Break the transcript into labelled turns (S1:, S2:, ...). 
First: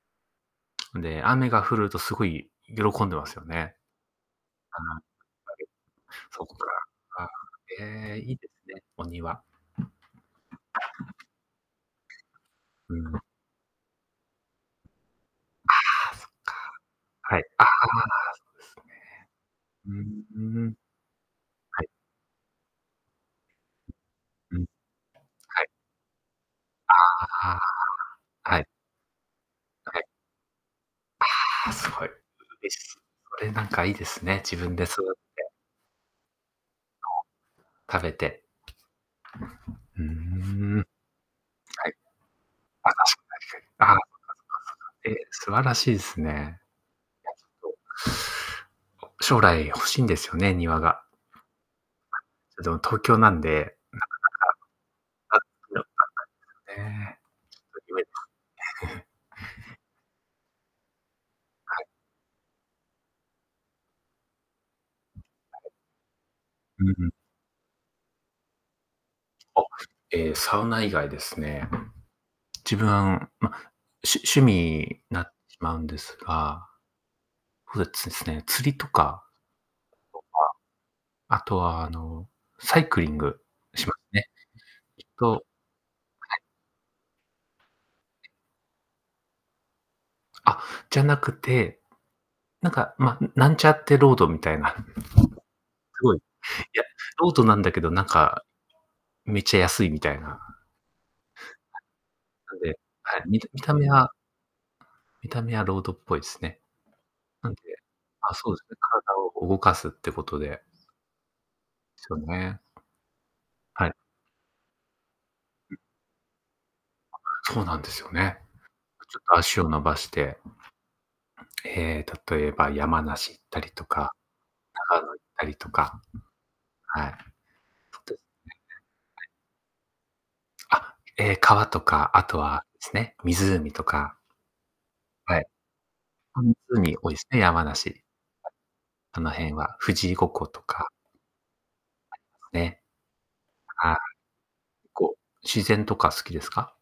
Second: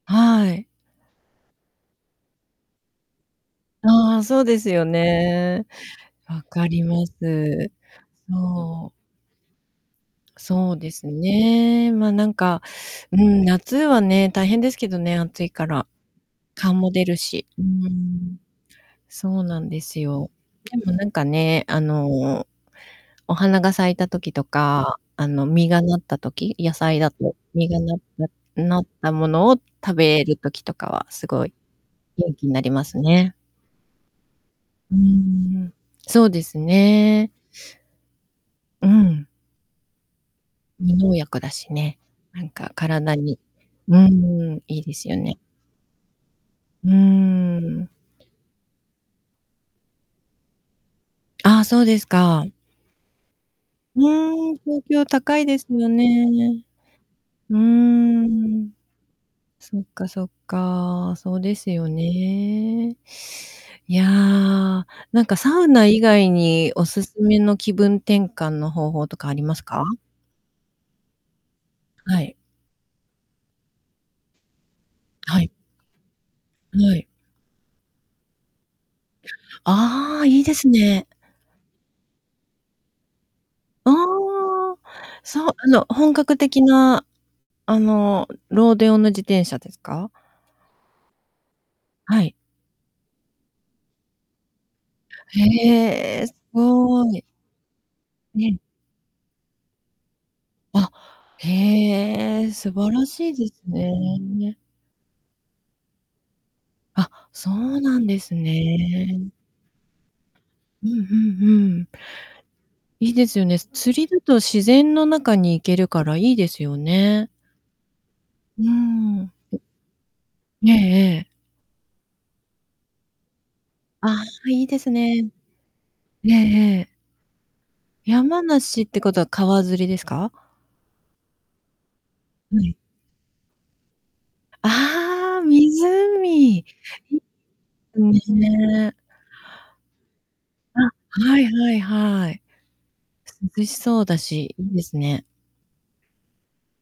S1: はい。
S2: ん、で、雨が降るとすごい喜んでますよね。
S1: ああ、そうです
S2: あ
S1: よ
S2: あ、はい。
S1: ね。分
S2: そっか。
S1: かりま
S2: ああ、
S1: す。
S2: ええ、いいですね、
S1: そう。
S2: お庭。
S1: そうですね、まあ、なんか、う
S2: うん。
S1: ん、夏はね、大変ですけどね、暑いか
S2: ああ、
S1: ら。蚊も出
S2: そ
S1: る
S2: っか。はい。
S1: し、う
S2: あ
S1: ー
S2: あ、
S1: ん。そうなんで
S2: そう
S1: す
S2: ですね。
S1: よ。
S2: ふーん。
S1: でも、なんかね、あ
S2: はい。
S1: の、お花が咲いた時と
S2: うん、うん。
S1: か、あの、
S2: はい。
S1: 実がなった時、野
S2: あ
S1: 菜だと、
S2: あ、
S1: 実がなっ
S2: は
S1: た
S2: い。
S1: なったものを
S2: あ、
S1: 食
S2: はい。
S1: べる時とかは、
S2: あ
S1: すごい
S2: あ、すごい。
S1: 元気になります ね。
S2: それなんかいいですね、自分で
S1: うんう
S2: そだて。
S1: んうん。そうです
S2: そ
S1: ね。
S2: う、食べて。
S1: うん。
S2: ふーん。は
S1: 無農薬だし
S2: い。
S1: ね、なんか、
S2: あ、
S1: 体
S2: 確か
S1: に、
S2: に、けあ
S1: う
S2: あ。
S1: ーん、いいで すよ
S2: え、
S1: ね。
S2: 素晴らしいすね。や
S1: うー
S2: つど
S1: ん。
S2: 将来欲しいんですよね、庭が。
S1: ああ、そうです か。
S2: うど、東京なんで、
S1: うん、東京高
S2: なか
S1: いです
S2: なか
S1: よね。
S2: ねえ。
S1: うー
S2: 作り終えた
S1: ん。そっかそっか。そうです
S2: はい。
S1: よね。いや、な
S2: うん、
S1: んか、サ
S2: は
S1: ウ
S2: い。
S1: ナ以外に
S2: う
S1: お
S2: ん
S1: す
S2: うん。
S1: すめの気分転換の方法とかありま
S2: お、
S1: すか？
S2: ええ、サウナ以外ですね。
S1: あ、はい。
S2: 自分、あ、うん、ま、しゅ趣味なって
S1: はい。
S2: しまうんですが
S1: ない。
S2: ふえつすね、釣りとかと
S1: ああ、いいですね。
S2: かあとは、あの、サイクリングし
S1: あ
S2: ますね。
S1: あ、
S2: きっとは
S1: そう、あの、本格
S2: い。
S1: 的な、あの、ロード用の自転車ですか？
S2: あ、じゃなくて、
S1: はい。
S2: なんか、ま、うん、なんちゃってロードみたいな。すごい。
S1: へ
S2: い
S1: え、す
S2: や、
S1: ごい。
S2: ロードなんだけど、なんか、
S1: ねん。
S2: めっちゃ安いみたいな。
S1: あ、
S2: は
S1: へえ、
S2: い、な
S1: 素
S2: んで
S1: 晴ら
S2: はい、
S1: しい
S2: み
S1: で
S2: た見
S1: す
S2: た目は
S1: ね。
S2: 見た目はロードっぽいっすね。
S1: あ、そ
S2: なんで
S1: うなんで
S2: あ、
S1: す
S2: そうですね、体
S1: ね。
S2: を動かすってことで
S1: うん、ふんふん。
S2: すよね。
S1: いいですよね。す
S2: はい。
S1: 釣りだと自然の中に行
S2: う
S1: け
S2: ん。
S1: るからいいですよ ね。
S2: そうなんですよね。
S1: う
S2: ちょっ
S1: ん。
S2: と足 を伸ばして、
S1: ねえ、ええ。
S2: ええ、例えば山梨行ったりと
S1: ああ、
S2: か、
S1: は、いいです
S2: 長野行っ
S1: ね。
S2: たりとか。
S1: ええええ。
S2: はい。
S1: 山梨ってことは川釣りですか？
S2: あ、ええ、川とか、あと
S1: う
S2: は
S1: ん。
S2: すね、湖とか。
S1: あ
S2: は
S1: ああ、
S2: い。ほんつ
S1: 湖。
S2: うに多いすね、山梨。
S1: すね。
S2: あの辺は富士五湖と
S1: あ、
S2: か。
S1: はいはい
S2: ありま
S1: はい。
S2: すね。
S1: 涼し
S2: ああ、
S1: そうだし、いいです
S2: 行こう、
S1: ね。
S2: 自然とか好きですか？